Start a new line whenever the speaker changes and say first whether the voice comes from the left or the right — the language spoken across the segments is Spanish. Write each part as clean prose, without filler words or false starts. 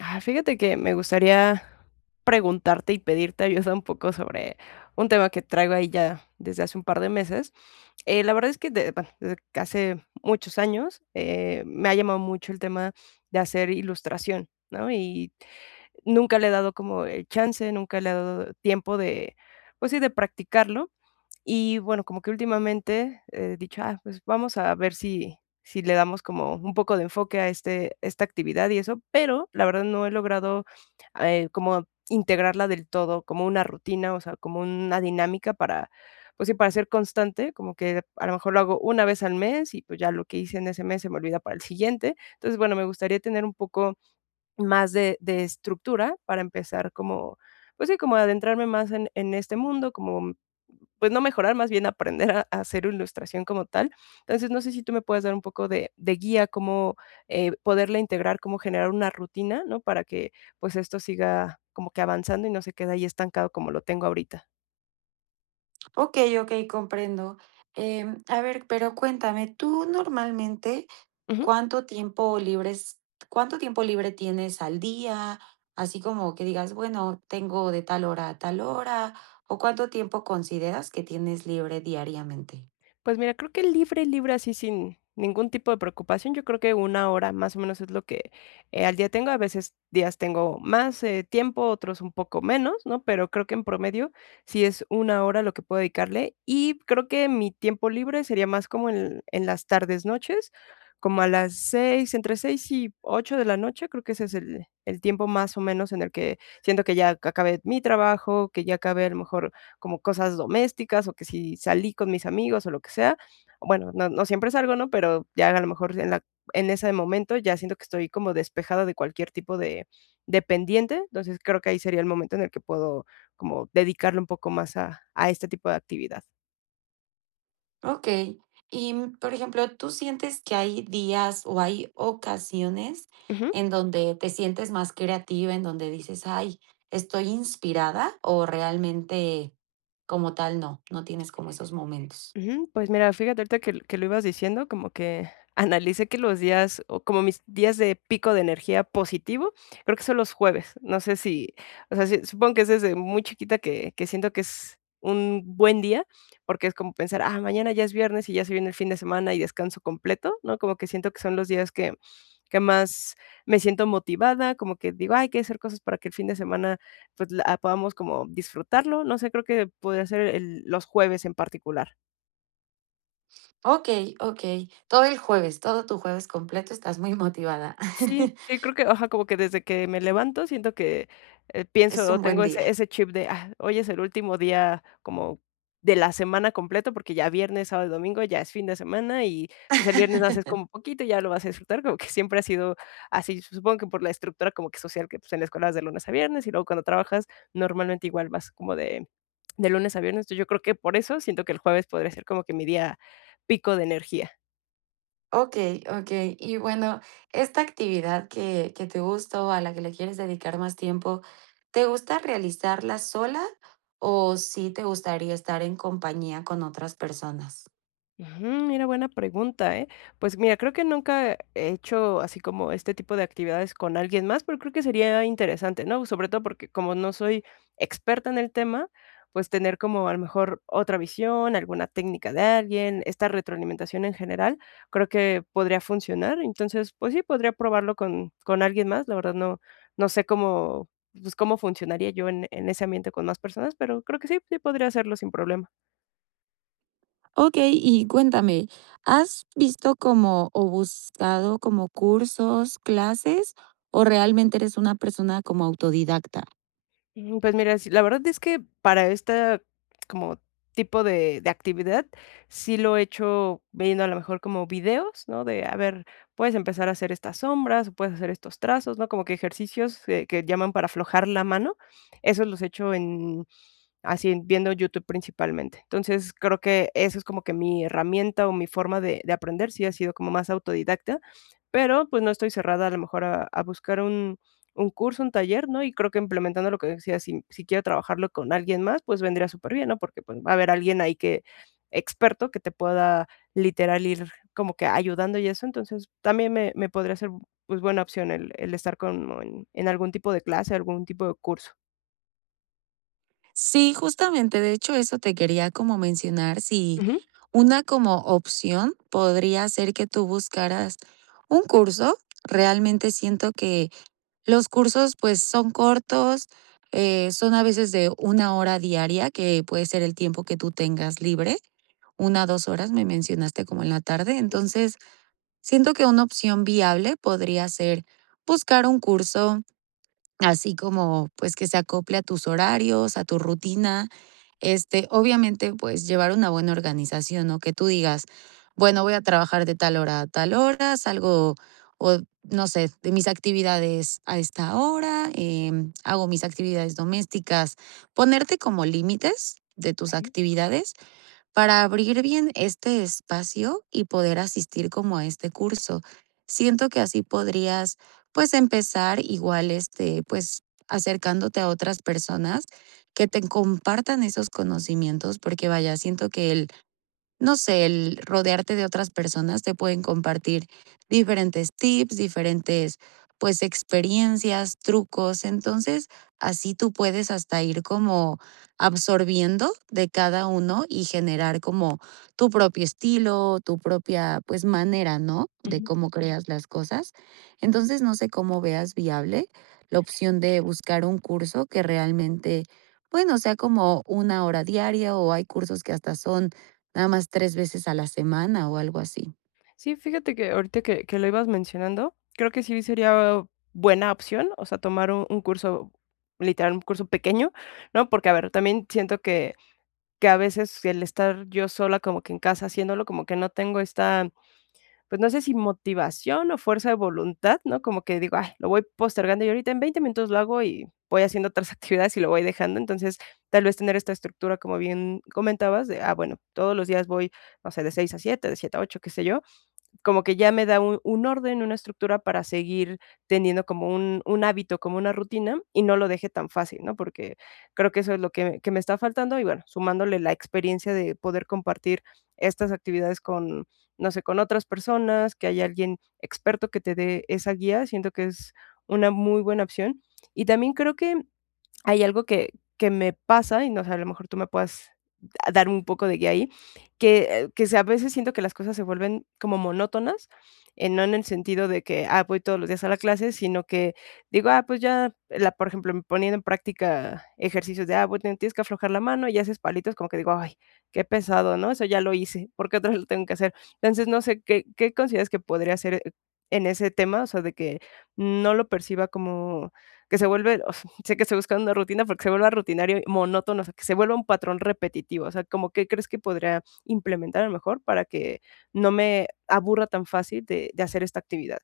left: Ah, fíjate que me gustaría preguntarte y pedirte ayuda un poco sobre un tema que traigo ahí ya desde hace un par de meses. La verdad es que bueno, desde que hace muchos años me ha llamado mucho el tema de hacer ilustración, ¿no? Y nunca le he dado como el chance, nunca le he dado tiempo de, pues sí, de practicarlo. Y bueno, como que últimamente he dicho: "Ah, pues vamos a ver si le damos como un poco de enfoque a esta actividad y eso", pero la verdad no he logrado, como integrarla del todo, como una rutina, o sea, como una dinámica para, pues sí, para ser constante, como que a lo mejor lo hago una vez al mes y, pues, ya lo que hice en ese mes se me olvida para el siguiente. Entonces, bueno, me gustaría tener un poco más de estructura para empezar como, pues sí, como adentrarme más en este mundo, como, pues no mejorar, más bien aprender a hacer ilustración como tal. Entonces, no sé si tú me puedes dar un poco de guía, cómo, poderla integrar, cómo generar una rutina, ¿no? Para que, pues, esto siga como que avanzando y no se quede ahí estancado como lo tengo ahorita.
right: Okey, okey, comprendo. A ver, pero cuéntame, tú normalmente,
left: Ujú.
right: ¿cuánto tiempo libres ¿cuánto tiempo libre tienes al día? Así como que digas, bueno, tengo de tal hora a tal hora, ¿o cuánto tiempo consideras que tienes libre diariamente?
left: Pues mira, creo que libre, libre, así sin ningún tipo de preocupación, yo creo que una hora más o menos es lo que al día tengo. A veces días tengo más tiempo, otros un poco menos, ¿no? Pero creo que en promedio sí es una hora lo que puedo dedicarle. Y creo que mi tiempo libre sería más como en las tardes, noches, como a las 6, entre 6 y 8 de la noche. Creo que ese es el tiempo más o menos en el que siento que ya acabé mi trabajo, que ya acabé a lo mejor como cosas domésticas o que si salí con mis amigos o lo que sea, bueno, no siempre salgo, ¿no? Pero ya a lo mejor en ese momento ya siento que estoy como despejada de cualquier tipo de pendiente, entonces creo que ahí sería el momento en el que puedo como dedicarle un poco más a este tipo de actividad.
right: Okey. Y, por ejemplo, ¿tú sientes que hay días o hay ocasiones
left: Ujú.
right: en donde te sientes más creativa, en donde dices: "Ay, estoy inspirada", o realmente como tal no tienes como esos momentos?
left: Ujú, pues mira, fíjate ahorita que lo ibas diciendo, como que analicé que los días, o como mis días de pico de energía positivo, creo que son los jueves. No sé si, o sea, sí, supongo que es desde muy chiquita que siento que es un buen día, porque es como pensar: "Ah, mañana ya es viernes y ya se viene el fin de semana y descanso completo", ¿no? Como que siento que son los días que más me siento motivada, como que digo: "Ay, hay que hacer cosas para que el fin de semana, pues, la podamos como disfrutarlo". No sé, creo que podría ser el los jueves en particular.
right: Okey, okey. Todo el jueves, todo tu jueves completo estás muy motivada.
left: Sí, sí, creo que, ajá, como que desde que me levanto siento que, pienso
right: Es un
left: o
right: buen
left: tengo
right: día.
left: ese chip de: "Ah, hoy es el último día como de la semana completo", porque ya viernes, sábado y domingo ya es fin de semana y, pues, el viernes haces como poquito y ya lo vas a disfrutar, como que siempre ha sido así, supongo que por la estructura como que social que, pues, en la escuela vas de lunes a viernes y luego cuando trabajas normalmente igual vas como de lunes a viernes, entonces yo creo que por eso siento que el jueves podría ser como que mi día pico de energía.
right: Okey, okey. Y bueno, esta actividad que te gusta o a la que le quieres dedicar más tiempo, ¿te gusta realizarla sola o sí te gustaría estar en compañía con otras personas?
left: Ujú, mira, buena pregunta, ¿eh? Pues mira, creo que nunca he hecho así como este tipo de actividades con alguien más, pero creo que sería interesante, ¿no? Sobre todo porque como no soy experta en el tema, pues tener como a lo mejor otra visión, alguna técnica de alguien, esta retroalimentación en general, creo que podría funcionar. Entonces, pues sí, podría probarlo con alguien más. La verdad no sé cómo, pues cómo funcionaría yo en ese ambiente con más personas, pero creo que sí, sí podría hacerlo sin problema.
right: Ok, y cuéntame, ¿has visto como o buscado como cursos, clases o realmente eres una persona como autodidacta?
left: Pues mira, sí, la verdad es que para esta como tipo de actividad, sí lo he hecho viendo a lo mejor como videos, ¿no? De, a ver, puedes empezar a hacer estas sombras, o puedes hacer estos trazos, ¿no? Como que ejercicios, que llaman para aflojar la mano. Esos los he hecho en así, viendo YouTube principalmente. Entonces, creo que eso es como que mi herramienta o mi forma de aprender, sí ha sido como más autodidacta, pero, pues, no estoy cerrada a lo mejor a buscar un curso, un taller, ¿no? Y creo que implementando lo que decía si quiero trabajarlo con alguien más, pues, vendría súper bien, ¿no? Porque, pues, va a haber alguien ahí que experto que te pueda literal ir como que ayudando y eso. Entonces, también me podría ser, pues, buena opción el estar con en algún tipo de clase, algún tipo de curso.
right: Sí, justamente, de hecho, eso te quería como mencionar, si
left: Ujú.
right: una como opción podría ser que tú buscaras un curso. Realmente siento que los cursos, pues, son cortos, son a veces de una hora diaria, que puede ser el tiempo que tú tengas libre, una 2 horas, me mencionaste como en la tarde. Entonces, siento que una opción viable podría ser buscar un curso así como, pues, que se acople a tus horarios, a tu rutina. Este, obviamente, pues, llevar una buena organización, ¿no? Que tú digas: "Bueno, voy a trabajar de tal hora a tal hora, salgo o no sé, de mis actividades a esta hora, hago mis actividades domésticas". Ponerte como límites de tus
left: Okey.
right: actividades para abrir bien este espacio y poder asistir como a este curso. Siento que así podrías, pues, empezar igual, este, pues, acercándote a otras personas que te compartan esos conocimientos, porque vaya, siento que el no sé, el rodearte de otras personas te pueden compartir diferentes tips, diferentes, pues, experiencias, trucos. Entonces, así tú puedes hasta ir como absorbiendo de cada uno y generar como tu propio estilo, tu propia, pues, manera, ¿no?, de
left: Ujú.
right: cómo creas las cosas. Entonces, no sé cómo veas viable la opción de buscar un curso que realmente, bueno, sea como una hora diaria, o hay cursos que hasta son nada más 3 veces a la semana o algo así.
left: Sí, fíjate que ahorita que lo ibas mencionando, creo que sí sería buena opción, o sea, tomar un curso, literal, un curso pequeño, ¿no? Porque, a ver, también siento que a veces el estar yo sola como que en casa haciéndolo, como que no tengo esta, pues no sé si motivación o fuerza de voluntad, ¿no? Como que digo, ay, lo voy postergando y ahorita en 20 minutos lo hago y voy haciendo otras actividades y lo voy dejando. Entonces, tal vez tener esta estructura, como bien comentabas, de, ah, bueno, todos los días voy, no sé, de 6 a 7, de 7 a 8, qué sé yo, como que ya me da un orden, una estructura para seguir teniendo como un hábito, como una rutina, y no lo deje tan fácil, ¿no? Porque creo que eso es lo que me está faltando, y bueno, sumándole la experiencia de poder compartir estas actividades con, no sé, con otras personas, que haya alguien experto que te dé esa guía, siento que es una muy buena opción. Y también creo que hay algo que me pasa, y no sé, a lo mejor tú me puedas da dar un poco de guía ahí, que sí, a veces siento que las cosas se vuelven como monótonas, no en el sentido de que, ah, voy todos los días a la clase, sino que digo: "Ah, pues ya", la por ejemplo, poniendo en práctica ejercicios de, ah, bueno, tienes que aflojar la mano y haces palitos, como que digo: "Ay, qué pesado", ¿no? Eso ya lo hice, ¿por qué otra vez lo tengo que hacer? Entonces, no sé, ¿qué consideras que podría hacer, en ese tema? O sea, de que no lo perciba como que se vuelve, o sé que estoy buscando una rutina porque se vuelva rutinario, monótono, o sea, que se vuelva un patrón repetitivo, o sea, ¿como qué crees que podría implementar a lo mejor para que no me aburra tan fácil de hacer esta actividad?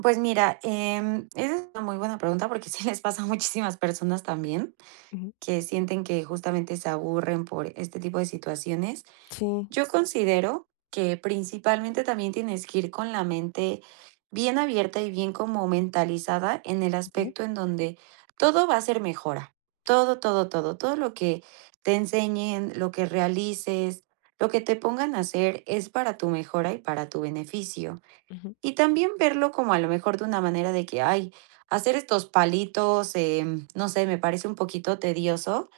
right: Pues mira, esa es una muy buena pregunta porque sí les pasa a muchísimas personas también,
left: Ujú.
right: que sienten que justamente se aburren por este tipo de situaciones.
left: Sí.
right: Yo considero que principalmente también tienes que ir con la mente bien abierta y bien como mentalizada en el
left: ¿Ok?
right: aspecto en donde todo va a ser mejora. Todo, todo, todo, todo lo que te enseñen, lo que realices, lo que te pongan a hacer es para tu mejora y para tu beneficio.
left: Ujú.
right: Y también verlo como a lo mejor de una manera de que, ay, hacer estos palitos, no sé, me parece un poquito tedioso.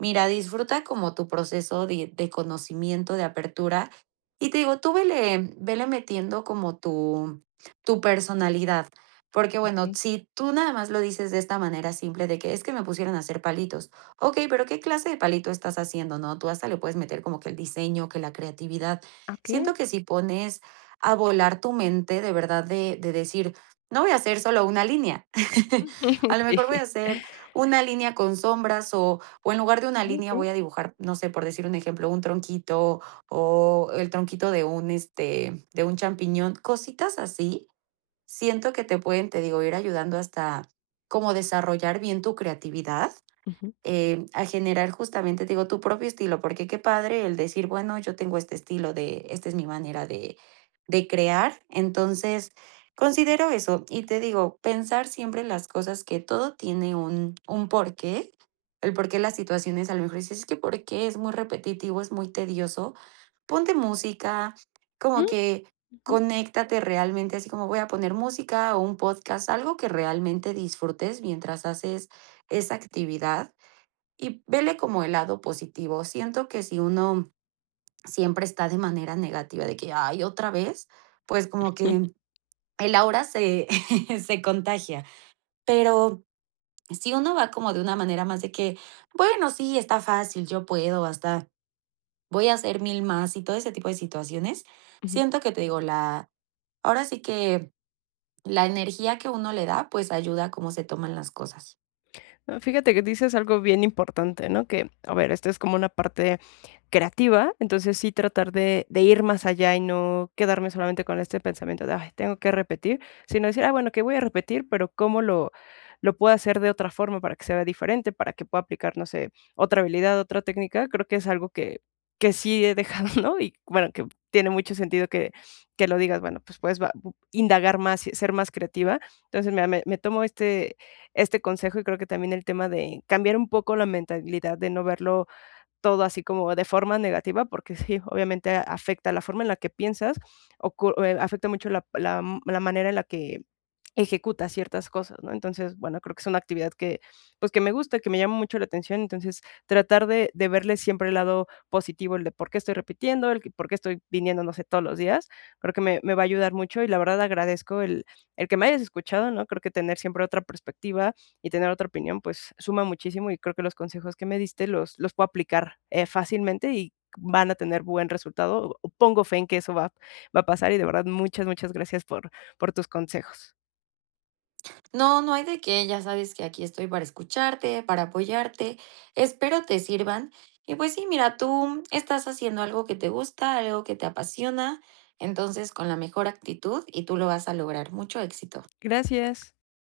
right: Mira, disfruta como tu proceso de conocimiento, de apertura. Y te digo, tú vele metiendo como tu personalidad. Porque
left: ¿Ok?
right: bueno, si tú nada más lo dices de esta manera simple de que es que me pusieron a hacer palitos. Ok, pero ¿qué clase de palito estás haciendo? No, tú hasta le puedes meter como que el diseño, que la creatividad.
left: ¿Ok?
right: Siento que si pones a volar tu mente de verdad de decir, no voy a hacer solo una línea. A lo mejor voy a
left: Sí.
right: hacer una línea con sombras o en lugar de una
left: Ah,
right: línea voy a dibujar, no sé, por decir un ejemplo, un tronquito o el tronquito de un, este, de un champiñón, cositas así, siento que te pueden, te digo, ir ayudando hasta como desarrollar bien tu creatividad
left: ujú.
right: a generar justamente, te digo, tu propio estilo, porque qué padre el decir, bueno, yo tengo este estilo de, esta es mi manera de crear. Entonces, considero eso y te digo, pensar siempre las cosas que todo tiene un porqué, el porqué las situaciones, a lo mejor dices, es que porque es muy repetitivo, es muy tedioso, ponte música, como
left: Mm.
right: que
left: Ujú.
right: conéctate realmente, así como voy a poner música o un podcast, algo que realmente disfrutes mientras haces esa actividad y vele como el lado positivo. Siento que si uno siempre está de manera negativa, de que, ay, otra vez, pues como que el aura se, se contagia. Pero si uno va como de una manera más de que, bueno, sí, está fácil, yo puedo, hasta voy a hacer mil más y todo ese tipo de situaciones,
left: Ujú.
right: siento que te digo, la, ahora sí que la energía que uno le da, pues ayuda a cómo se toman las cosas.
left: Ah, fíjate que dices algo bien importante, ¿no? Que, a ver, esta es como una parte creativa, entonces sí tratar de ir más allá y no quedarme solamente con este pensamiento de, ay, tengo que repetir, sino decir, ah, bueno, que voy a repetir, pero ¿cómo lo puedo hacer de otra forma para que sea diferente, para que pueda aplicar, no sé, otra habilidad, otra técnica? Creo que es algo que sí he dejado, ¿no? Y bueno, que tiene mucho sentido que lo digas, bueno, pues puedes indagar más, y ser más creativa. Entonces, mira, me tomo este consejo, y creo que también el tema de cambiar un poco la mentalidad de no verlo todo así como de forma negativa, porque sí, obviamente afecta la forma en la que piensas, afecta mucho la manera en la que ejecutas ciertas cosas, ¿no? Entonces, bueno, creo que es una actividad que, pues, que me gusta, que me llama mucho la atención, entonces tratar de verle siempre el lado positivo, el de por qué estoy repitiendo, por qué estoy viniendo, no sé, todos los días, creo que me va a ayudar mucho y la verdad agradezco el que me hayas escuchado, ¿no? Creo que tener siempre otra perspectiva y tener otra opinión, pues suma muchísimo y creo que los consejos que me diste los puedo aplicar, fácilmente y van a tener buen resultado. Pongo fe en que eso va a pasar y de verdad muchas, muchas gracias por tus consejos.
right: No, no hay de qué, ya sabes que aquí estoy para escucharte, para apoyarte, espero te sirvan. Y pues sí, mira, tú estás haciendo algo que te gusta, algo que te apasiona, entonces con la mejor actitud y tú lo vas a lograr. Mucho éxito.
left: Gracias.